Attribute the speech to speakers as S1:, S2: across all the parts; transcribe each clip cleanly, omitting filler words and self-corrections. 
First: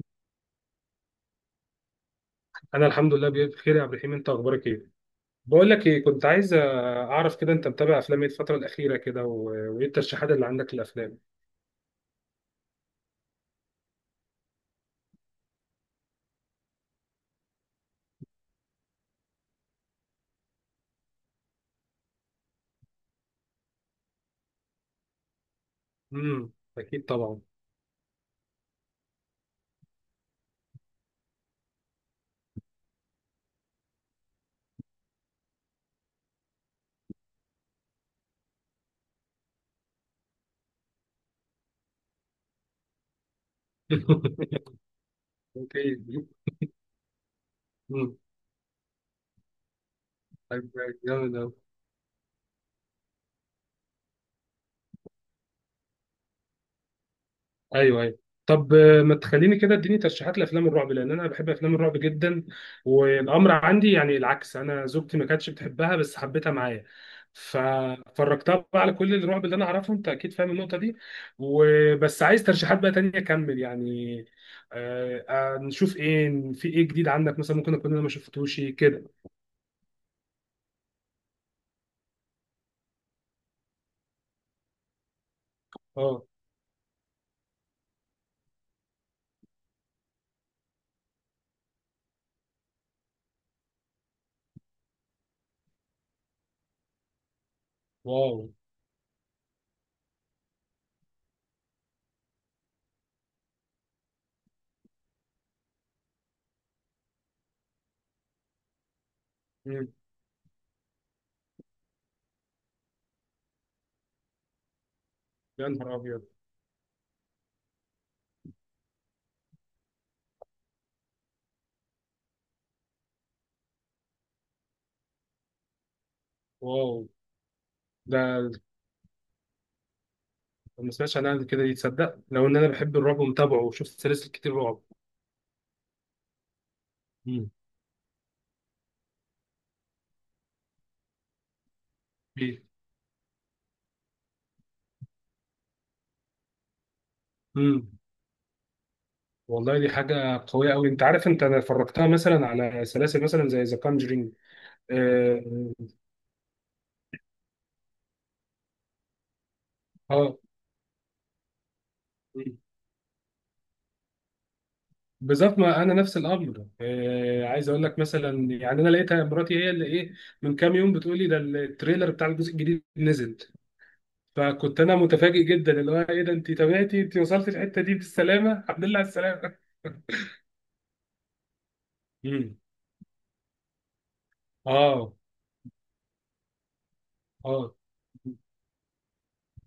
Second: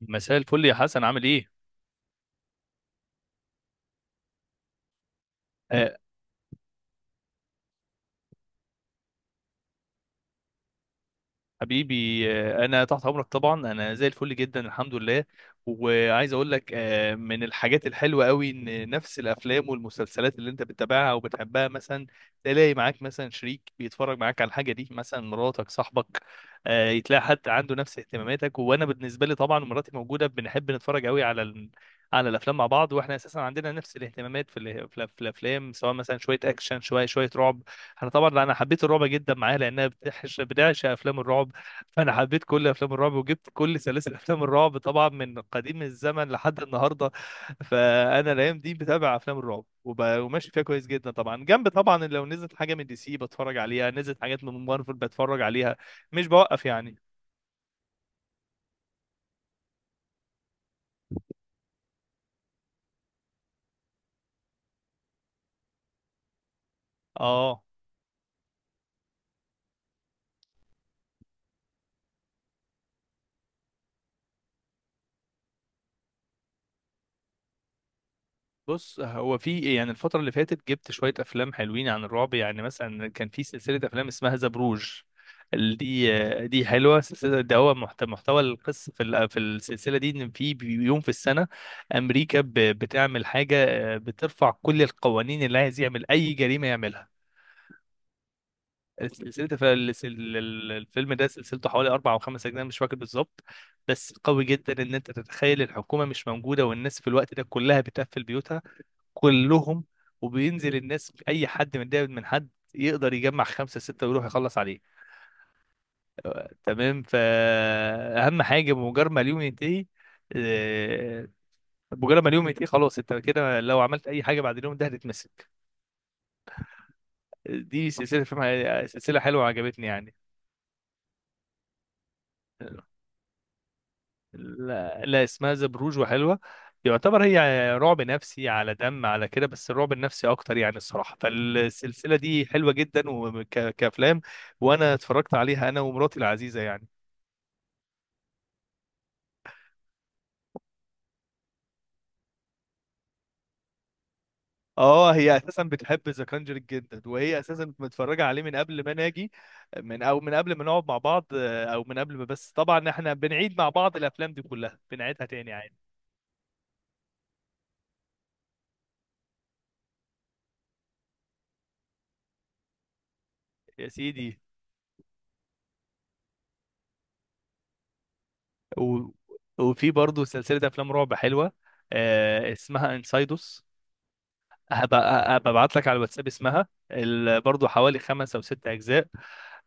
S1: مساء الفل يا حسن، عامل ايه؟
S2: انا الحمد لله بخير يا عبد الرحيم، انت اخبارك ايه؟ بقول لك
S1: آه،
S2: ايه، كنت عايز اعرف كده انت متابع افلام ايه الفتره الاخيره كده وايه الترشيحات اللي عندك للافلام؟
S1: حبيبي. انا تحت امرك، طبعا انا زي الفل جدا، الحمد لله. وعايز اقول لك، من الحاجات الحلوه قوي ان نفس الافلام والمسلسلات اللي انت بتتابعها وبتحبها، مثلا تلاقي معاك مثلا شريك بيتفرج معاك على الحاجه دي، مثلا مراتك، صاحبك.
S2: امم اكيد
S1: يتلاقي
S2: طبعا.
S1: حد عنده نفس اهتماماتك. وانا بالنسبه لي طبعا مراتي موجوده، بنحب نتفرج قوي على على الافلام مع بعض. واحنا اساسا عندنا نفس الاهتمامات في الافلام، سواء مثلا شويه اكشن، شويه شويه رعب. انا طبعا حبيت الرعب جدا معاها، لانها بتعشق بتعشق افلام الرعب. فانا حبيت كل افلام الرعب، وجبت كل سلاسل افلام الرعب طبعا من قديم
S2: اوكي.
S1: الزمن لحد النهارده.
S2: امم
S1: فانا الايام دي بتابع افلام الرعب، وماشي فيها
S2: طيب.
S1: كويس جدا. طبعا
S2: جامد.
S1: جنب طبعا، لو نزلت حاجه من دي سي بتفرج عليها، نزلت حاجات من مارفل بتفرج عليها. مش بوقف يعني.
S2: ايوه ايوه. طب، ما تخليني كده اديني ترشيحات لافلام الرعب لان انا بحب افلام الرعب جدا. والامر عندي يعني العكس، انا زوجتي ما كانتش بتحبها بس حبيتها معايا،
S1: اه،
S2: ففرجتها بقى على كل الرعب اللي انا اعرفه، انت اكيد فاهم النقطه دي. وبس عايز ترشيحات بقى تانية اكمل يعني. نشوف ايه، في ايه جديد عندك مثلا ممكن اكون انا ما شفتوش
S1: بص،
S2: كده.
S1: هو في إيه؟ يعني الفترة اللي فاتت جبت شوية أفلام حلوين عن الرعب. يعني مثلا كان في سلسلة أفلام اسمها ذا بروج.
S2: اه.
S1: دي حلوة سلسلة. ده هو محتوى القصة في السلسلة دي، إن في يوم في السنة أمريكا بتعمل حاجة، بترفع كل القوانين، اللي عايز يعمل أي جريمة يعملها.
S2: واو.
S1: سلسلة الفيلم ده سلسلته حوالي أربع أو خمس أجزاء مش فاكر بالظبط. بس قوي جدا إن أنت تتخيل الحكومة مش موجودة، والناس في الوقت ده كلها بتقفل بيوتها، كلهم.
S2: مم.
S1: وبينزل الناس، اي حد متضايق من حد يقدر يجمع خمسه سته ويروح يخلص عليه.
S2: يا نهار ابيض.
S1: تمام؟ فاهم حاجه؟ بمجرد ما اليوم ينتهي، آه، بمجرد ما اليوم ينتهي خلاص، انت كده لو عملت اي حاجه بعد اليوم ده هتتمسك.
S2: واو
S1: دي سلسله
S2: ده.
S1: فيلم، سلسله حلوه عجبتني يعني.
S2: ما سمعتش عنها قبل كده، يتصدق لو ان انا بحب الرعب ومتابعه وشفت سلاسل كتير رعب.
S1: لا, لا، اسمها ذا بروج وحلوة. يعتبر هي
S2: مم.
S1: رعب نفسي على دم، على كده، بس الرعب النفسي اكتر يعني الصراحة. فالسلسلة دي
S2: إيه.
S1: حلوة جدا وكافلام، وانا اتفرجت عليها انا ومراتي العزيزة يعني.
S2: مم. والله دي حاجة قوية أوي. أنت عارف أنت أنا فرجتها مثلا على سلاسل مثلا زي ذا كونجرينج.
S1: اه، هي
S2: آه
S1: اساسا بتحب ذا كانجرينج جدا، وهي اساسا متفرجه عليه من قبل ما ناجي، من
S2: آه.
S1: قبل ما نقعد مع بعض، آه، او من قبل ما بس طبعا احنا بنعيد مع بعض الافلام دي كلها، بنعيدها تاني
S2: بالظبط، ما
S1: عادي.
S2: أنا نفس الأمر. عايز أقول لك مثلا يعني أنا لقيتها مراتي هي اللي إيه، من كام يوم بتقول لي ده التريلر بتاع الجزء الجديد نزل.
S1: يا سيدي.
S2: فكنت أنا متفاجئ جدا، اللي هو إيه ده أنت تابعتي، أنت وصلت الحتة دي بالسلامة، الحمد لله على
S1: و...
S2: السلامة.
S1: وفي برضه سلسله افلام رعب حلوه،
S2: مم.
S1: اسمها انسايدوس.
S2: آه
S1: هبقى ببعت لك على الواتساب اسمها برضو
S2: آه.
S1: حوالي خمس او ست اجزاء.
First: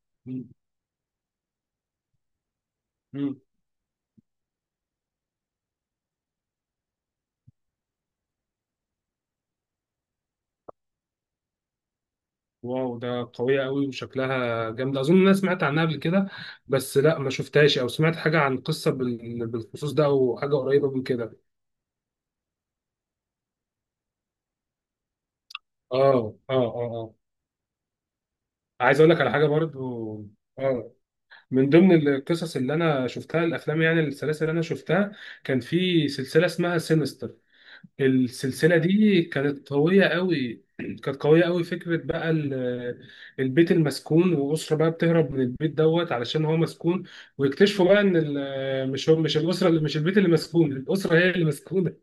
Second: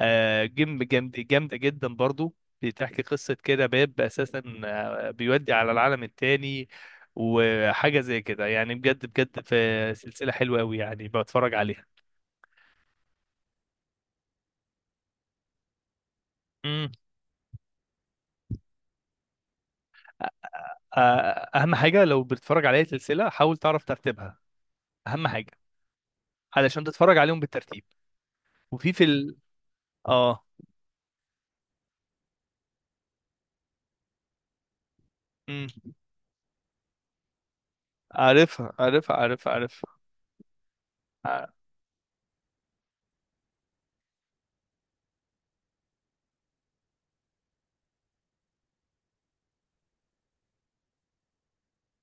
S2: مم.
S1: جيم جامد، جامده جدا برضو. بتحكي قصه
S2: مم.
S1: كده، باب اساسا بيودي على العالم التاني، وحاجه زي كده يعني بجد بجد. في سلسله حلوه قوي يعني، بتفرج عليها.
S2: واو ده قوية قوي وشكلها جامدة، أظن أنا سمعت عنها قبل كده،
S1: امم.
S2: بس لا ما شفتهاش أو سمعت حاجة عن قصة بال- بالخصوص ده أو حاجة قريبة من كده.
S1: اهم حاجه لو بتتفرج على اي سلسله، حاول تعرف ترتيبها. اهم حاجه
S2: آه آه
S1: علشان
S2: آه.
S1: تتفرج عليهم بالترتيب. وفي
S2: عايز
S1: في
S2: أقول لك على حاجة برضو.
S1: اه،
S2: آه من ضمن القصص اللي أنا شفتها الأفلام يعني السلاسل اللي أنا شفتها، كان
S1: امم.
S2: في سلسلة اسمها سينستر.
S1: عارفها
S2: السلسلة
S1: عارفها
S2: دي
S1: عارفها
S2: كانت
S1: عارفها
S2: قوية قوي، كانت قوية
S1: ع-
S2: قوي فكرة بقى ال- البيت المسكون وأسرة بقى بتهرب من البيت دوت علشان هو مسكون، ويكتشفوا بقى إن ال- مش هو مش الأسرة اللي مش البيت اللي مسكون، الأسرة هي اللي مسكونة،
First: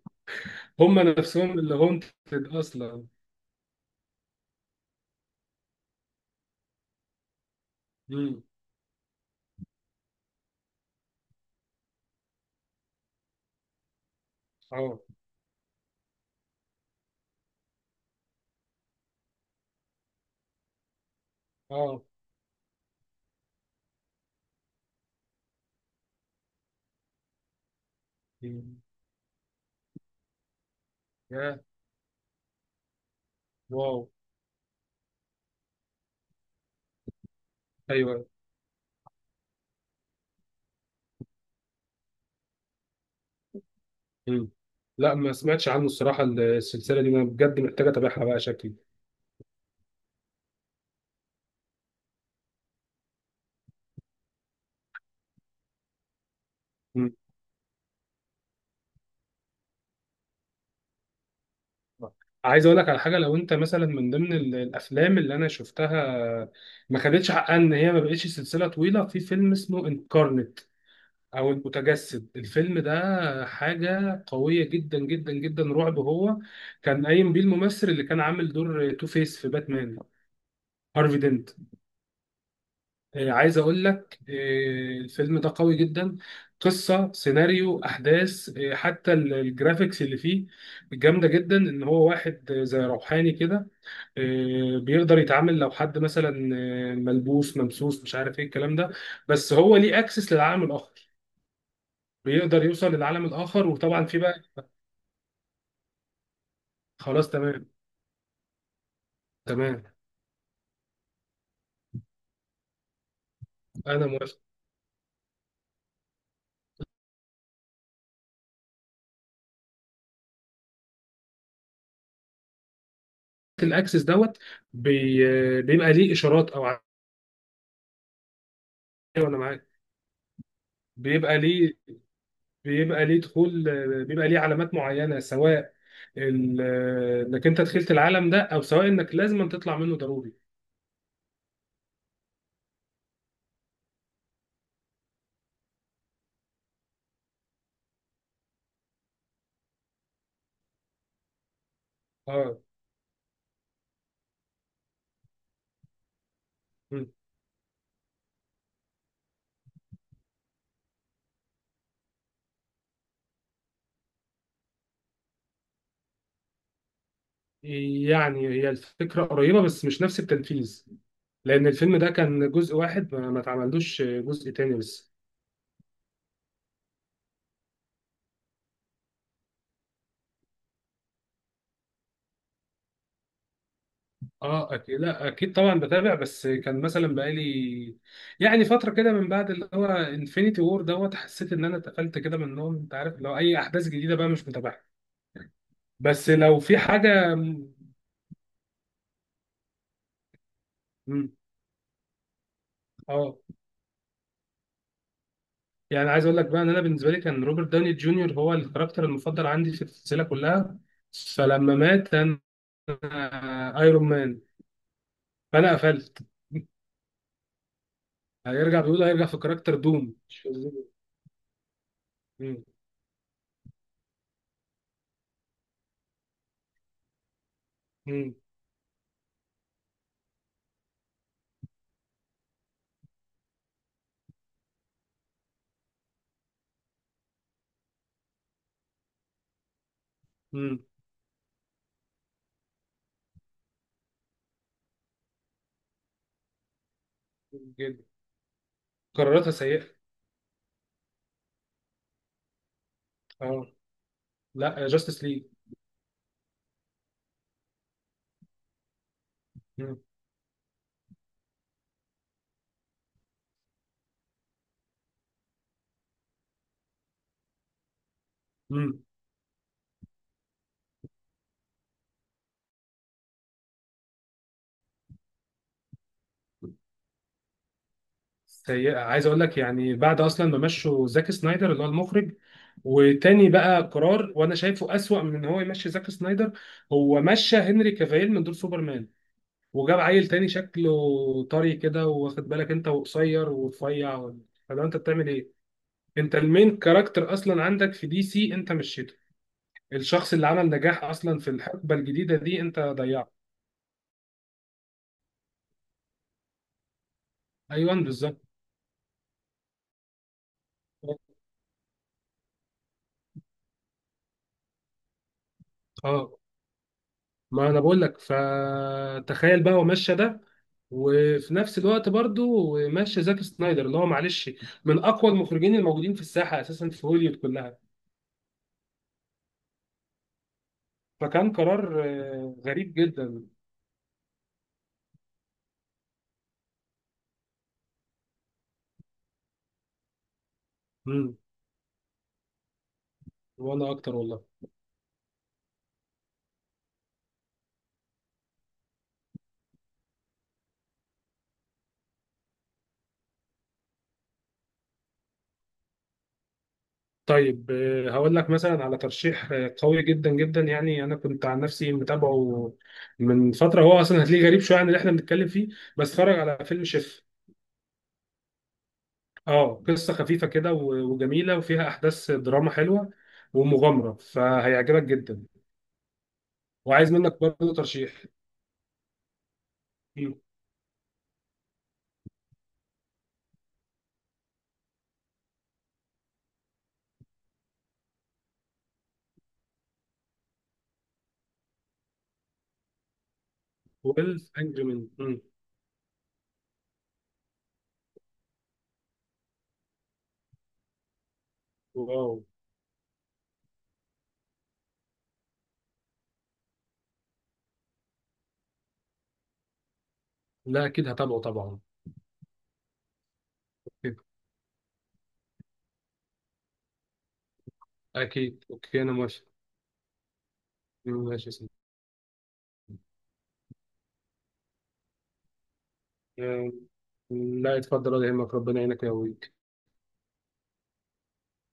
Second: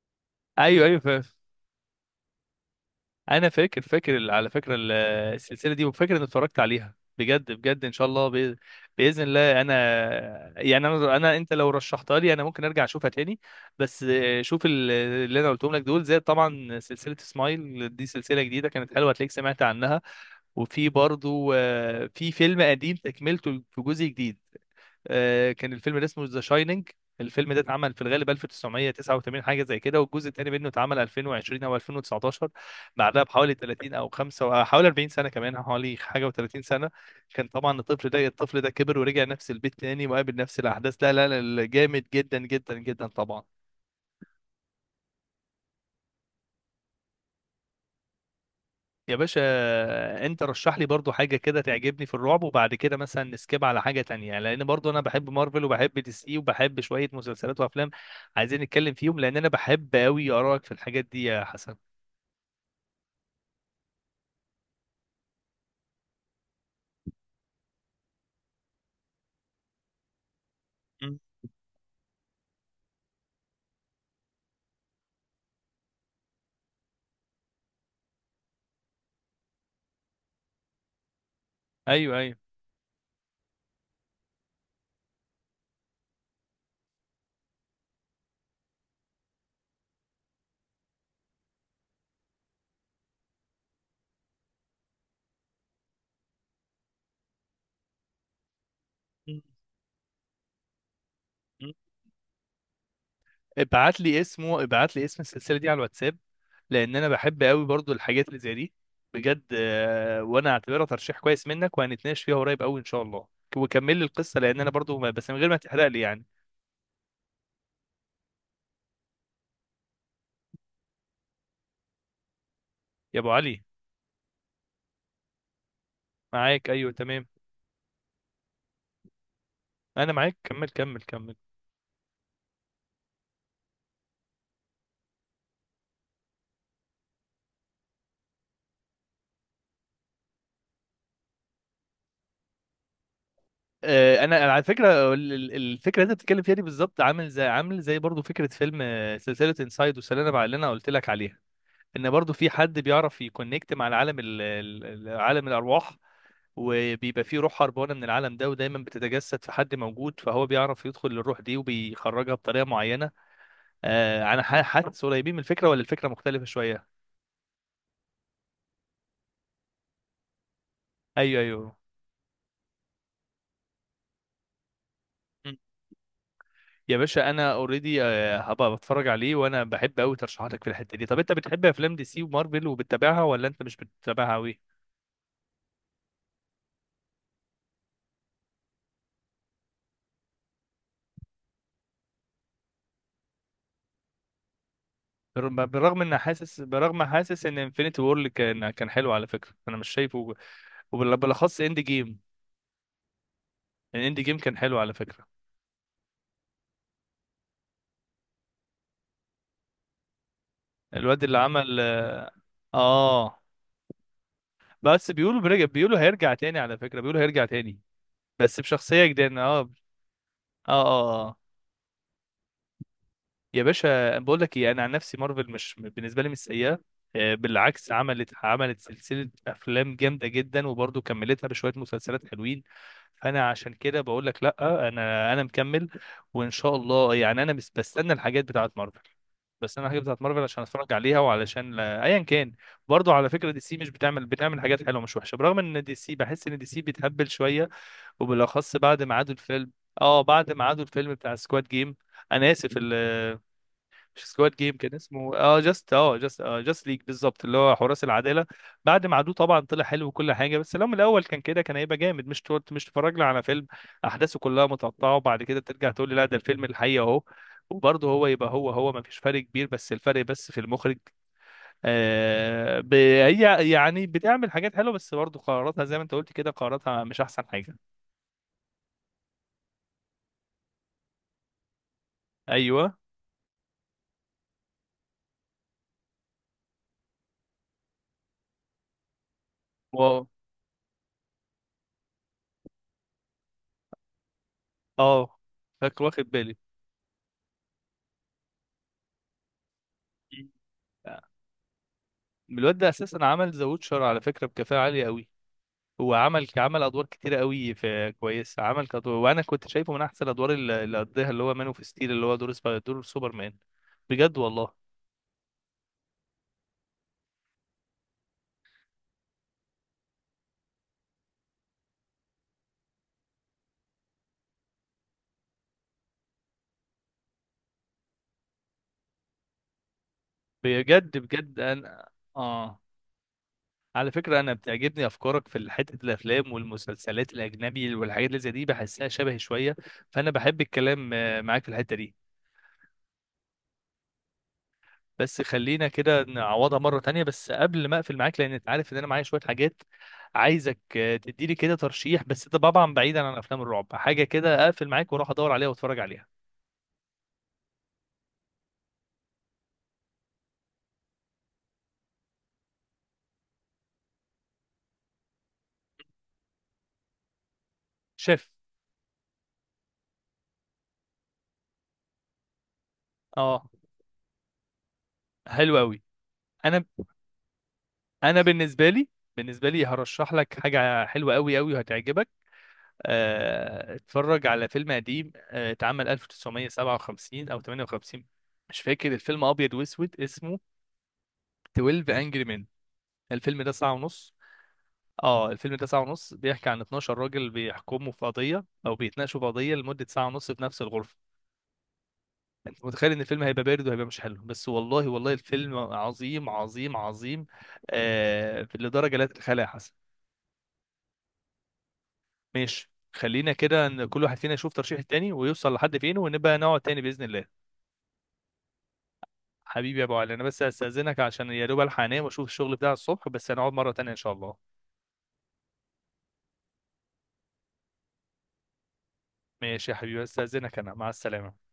S1: ايوه
S2: هم
S1: ايوه.
S2: نفسهم اللي هونتد أصلا.
S1: انا فاكر على فكره السلسله دي، وفاكر اني اتفرجت عليها بجد بجد. ان شاء الله،
S2: مم.
S1: باذن الله. انا يعني انا، انت لو رشحتها لي انا ممكن ارجع اشوفها تاني. بس شوف
S2: اه
S1: اللي انا قلتهم لك دول، زي طبعا سلسله سمايل، دي سلسله جديده كانت حلوه، هتلاقيك سمعت عنها. وفي برضو
S2: اه.
S1: في فيلم قديم تكملته في جزء جديد، كان الفيلم ده اسمه ذا شايننج. الفيلم ده اتعمل في الغالب
S2: مم.
S1: 1989 حاجه زي كده، والجزء الثاني منه اتعمل
S2: يا.
S1: 2020 او 2019، بعدها بحوالي 30
S2: واو.
S1: او 5، أو حوالي 40 سنه، كمان حوالي حاجه و30 سنه. كان طبعا الطفل ده،
S2: أيوه.
S1: الطفل ده كبر ورجع نفس البيت تاني وقابل نفس الاحداث. لا لا لا، جامد جدا جدا جدا طبعا.
S2: مم. لا ما سمعتش عنه الصراحة، السلسلة دي أنا بجد محتاجة أتابعها بقى شكلي.
S1: يا باشا، انت رشح لي برضو حاجة كده تعجبني في الرعب، وبعد كده مثلا نسكيب على حاجة تانية يعني. لان برضو انا بحب مارفل، وبحب دي سي، وبحب شوية مسلسلات وافلام، عايزين نتكلم فيهم. لان انا بحب قوي ارائك في الحاجات دي يا حسن.
S2: عايز اقول لك على حاجه، لو انت مثلا من ضمن ال- الافلام اللي انا شفتها ما خدتش حقها ان هي ما بقتش سلسله طويله، في فيلم اسمه انكارنت
S1: مم.
S2: او المتجسد. الفيلم ده حاجه قويه جدا جدا جدا رعب، هو كان قايم بيه الممثل اللي كان عامل دور تو فيس في باتمان، هارفي دينت.
S1: ايوه ايوه.
S2: عايز اقول لك، الفيلم ده قوي جدا، قصه سيناريو احداث، حتى ال- الجرافيكس اللي فيه جامده جدا. ان هو واحد زي روحاني كده، بيقدر يتعامل لو حد مثلا ملبوس ممسوس مش عارف ايه الكلام ده،
S1: مم.
S2: بس هو ليه اكسس للعالم الاخر،
S1: مم.
S2: بيقدر يوصل للعالم الاخر.
S1: ابعت
S2: وطبعا في
S1: لي
S2: بقى.
S1: اسمه، ابعت لي اسم السلسلة دي على الواتساب، لان انا
S2: خلاص
S1: بحب قوي
S2: تمام.
S1: برضو الحاجات اللي زي دي. بجد،
S2: تمام
S1: وانا اعتبرها ترشيح كويس منك، وهنتناقش فيها قريب قوي ان شاء الله. وكمل لي
S2: انا موافق.
S1: القصة لان انا برضو بس من غير ما تحرق لي يعني. يا ابو علي.
S2: الاكسس دوت بي... بيبقى ليه اشارات او
S1: معاك،
S2: ع-.
S1: ايوه تمام.
S2: وانا معاك.
S1: انا معاك، كمل كمل كمل.
S2: بيبقى ليه، بيبقى ليه دخول، بيبقى ليه علامات معينه، سواء ال... انك انت دخلت العالم ده، او سواء انك لازم تطلع منه ضروري.
S1: انا على فكره الفكره اللي انت بتتكلم فيها دي بالظبط، عامل زي، عامل زي برضو فكره فيلم، سلسله انسايد والسلالم بقى اللي انا قلت لك عليها. ان برضو في
S2: اه.
S1: حد بيعرف يكونكت مع العالم، عالم الارواح، وبيبقى فيه روح هربانه من العالم ده، ودايما بتتجسد في حد موجود، فهو بيعرف يدخل للروح دي وبيخرجها بطريقه معينه. انا حاسس قريبين من الفكره، ولا الفكره مختلفه شويه؟
S2: يعني هي الفكرة قريبة بس مش نفس التنفيذ،
S1: ايوه
S2: لأن
S1: ايوه.
S2: الفيلم ده كان جزء واحد ما اتعملوش جزء تاني لسه.
S1: يا باشا، انا اوريدي. هبقى بتفرج عليه، وانا بحب قوي ترشيحاتك في الحته دي. طب انت بتحب افلام دي سي ومارفل وبتتابعها، ولا انت مش بتتابعها قوي؟
S2: اه اكيد، لا اكيد طبعا بتابع، بس كان مثلا بقالي يعني فتره كده من بعد اللي هو انفينيتي وور دوت، حسيت ان انا اتقفلت كده من النوم، انت عارف، لو اي احداث جديده بقى مش متابعها.
S1: برغم ان
S2: بس
S1: حاسس،
S2: لو في
S1: برغم
S2: حاجه.
S1: حاسس ان انفينيتي وور كان كان حلو على فكره، انا مش شايفه.
S2: مم.
S1: وبالاخص اند جيم،
S2: اه.
S1: الاند جيم كان حلو على فكره.
S2: يعني عايز اقول لك بقى، ان انا بالنسبه لي كان روبرت داوني جونيور هو الكاركتر المفضل عندي في السلسله كلها،
S1: الواد اللي
S2: فلما
S1: عمل
S2: مات
S1: اه،
S2: انا،
S1: آه.
S2: ايرون مان،
S1: بس بيقولوا برجع،
S2: فانا
S1: بيقولوا
S2: قفلت.
S1: هيرجع تاني على فكره، بيقولوا هيرجع تاني بس
S2: هيرجع، بيقول
S1: بشخصيه
S2: هيرجع في
S1: جديده. اه، اه،
S2: كاركتر دوم مش في الزيرو.
S1: اه، آه.
S2: مم.
S1: يا باشا، بقول لك ايه، انا عن نفسي مارفل مش بالنسبه لي مش سيئه. بالعكس، عملت
S2: مم.
S1: عملت سلسله افلام جامده جدا، وبرضه كملتها بشويه مسلسلات حلوين. فانا عشان كده بقول لك لا، انا مكمل. وان شاء الله، يعني انا بس بستنى الحاجات بتاعه مارفل، بس انا الحاجات بتاعه مارفل عشان
S2: مم.
S1: اتفرج عليها، وعلشان ايا كان. برضه على فكره دي سي مش بتعمل، بتعمل حاجات حلوه مش وحشه، برغم ان دي سي بحس ان دي سي بتهبل شويه،
S2: جدا.
S1: وبالاخص بعد ما عادوا
S2: قراراتها
S1: الفيلم.
S2: سيئه.
S1: اه، بعد ما عادوا الفيلم بتاع سكواد جيم. انا اسف،
S2: اه.
S1: مش سكواد جيم،
S2: لا،
S1: كان
S2: جاستس
S1: اسمه
S2: ليج.
S1: جاست، جاست، جاست ليج بالظبط، اللي هو حراس العداله. بعد ما عدوه طبعا طلع
S2: مم.
S1: حلو وكل حاجه، بس لو من الاول كان كده كان هيبقى جامد. مش تتفرجنا على فيلم احداثه كلها متقطعه، وبعد كده ترجع تقول لي لا ده الفيلم الحقيقي اهو. وبرضه هو يبقى هو هو، ما
S2: مم.
S1: فيش فرق كبير، بس الفرق، بس في المخرج. آه هي يعني بتعمل حاجات حلوه، بس برضه قراراتها زي ما انت قلت كده، قراراتها مش احسن حاجه.
S2: سيئه. عايز اقول لك، يعني بعد اصلا ما مشوا زاك سنايدر اللي هو المخرج،
S1: ايوه.
S2: وتاني بقى قرار وانا شايفه اسوأ من ان هو يمشي زاك سنايدر، هو مشى هنري كافيل من دور سوبرمان وجاب
S1: واو.
S2: عيل تاني شكله طري كده واخد بالك، انت وقصير ورفيع. فلو انت بتعمل
S1: اه.
S2: ايه.
S1: فاكر، واخد
S2: انت
S1: بالي.
S2: المين كاركتر اصلا عندك في دي سي انت مشيته، الشخص اللي عمل نجاح اصلا في الحقبه الجديده دي
S1: الواد
S2: انت
S1: ده اساسا
S2: ضيعته.
S1: عمل ذا ووتشر على فكره بكفاءه عاليه قوي. هو عمل عمل ادوار كتيره قوي،
S2: ايوه
S1: في
S2: بالظبط.
S1: كويس عمل كدور. وانا كنت شايفه من احسن الادوار اللي اللي قضيها، اللي هو مان اوف ستيل، اللي هو دور سوبرمان. بجد والله.
S2: اه. ما انا بقول لك، فتخيل بقى هو ماشي ده، وفي نفس الوقت برضو ماشي زاك سنايدر اللي هو معلش من اقوى المخرجين الموجودين في الساحه اساسا في هوليوود كلها.
S1: بجد
S2: فكان
S1: بجد
S2: قرار
S1: انا. اه.
S2: غريب جدا.
S1: على فكره، انا بتعجبني افكارك في حته الافلام والمسلسلات الاجنبي والحاجات اللي زي دي، بحسها شبهي شويه. فانا بحب الكلام
S2: مم.
S1: معاك في الحته دي.
S2: وانا اكتر والله.
S1: بس خلينا كده نعوضها مرة تانية. بس قبل ما اقفل معاك، لان انت عارف ان انا معايا شوية حاجات، عايزك تديلي كده ترشيح، بس ده طبعا بعيدا عن افلام الرعب، حاجة كده اقفل معاك واروح ادور عليها واتفرج عليها.
S2: طيب، هقول لك مثلا على ترشيح قوي جدا جدا، يعني انا كنت عن نفسي متابعه من فتره، هو اصلا هتلاقيه غريب شويه عن اللي احنا بنتكلم فيه، بس اتفرج على فيلم شيف.
S1: شاف؟
S2: اه قصه خفيفه كده و- وجميله وفيها احداث دراما حلوه
S1: اه،
S2: ومغامره، فهيعجبك جدا.
S1: حلو قوي. انا،
S2: وعايز منك برضه ترشيح.
S1: انا بالنسبة لي، هرشح لك حاجة حلوة قوي قوي وهتعجبك. اتفرج على فيلم قديم، اتعمل 1957 او 58، مش فاكر. الفيلم ابيض واسود، اسمه 12 انجري مان. الفيلم ده ساعة ونص.
S2: 12 انجري مان.
S1: اه، الفيلم ده ساعة ونص، بيحكي عن 12 راجل بيحكموا في قضية أو بيتناقشوا في قضية لمدة ساعة ونص في نفس الغرفة.
S2: واو.
S1: أنت متخيل إن الفيلم هيبقى بارد وهيبقى مش حلو، بس والله والله الفيلم عظيم عظيم عظيم، آه لدرجة لا تتخيلها يا حسن.
S2: لا اكيد هتابعه طبعا.
S1: ماشي، خلينا كده إن
S2: اكيد.
S1: كل واحد فينا يشوف ترشيح التاني ويوصل لحد فين، ونبقى نقعد تاني بإذن الله.
S2: أكيد. اوكي انا موافق.
S1: حبيبي يا أبو علي، أنا بس هستأذنك
S2: ماشي
S1: عشان
S2: يا
S1: يا
S2: سيدي.
S1: دوب ألحق أنام وأشوف الشغل بتاع الصبح، بس هنقعد مرة تانية إن شاء الله.
S2: آه، لا اتفضل ولا يهمك، ربنا يعينك يا ابوي.
S1: ماشي يا حبيبي، هستأذنك، أنا مع السلامة.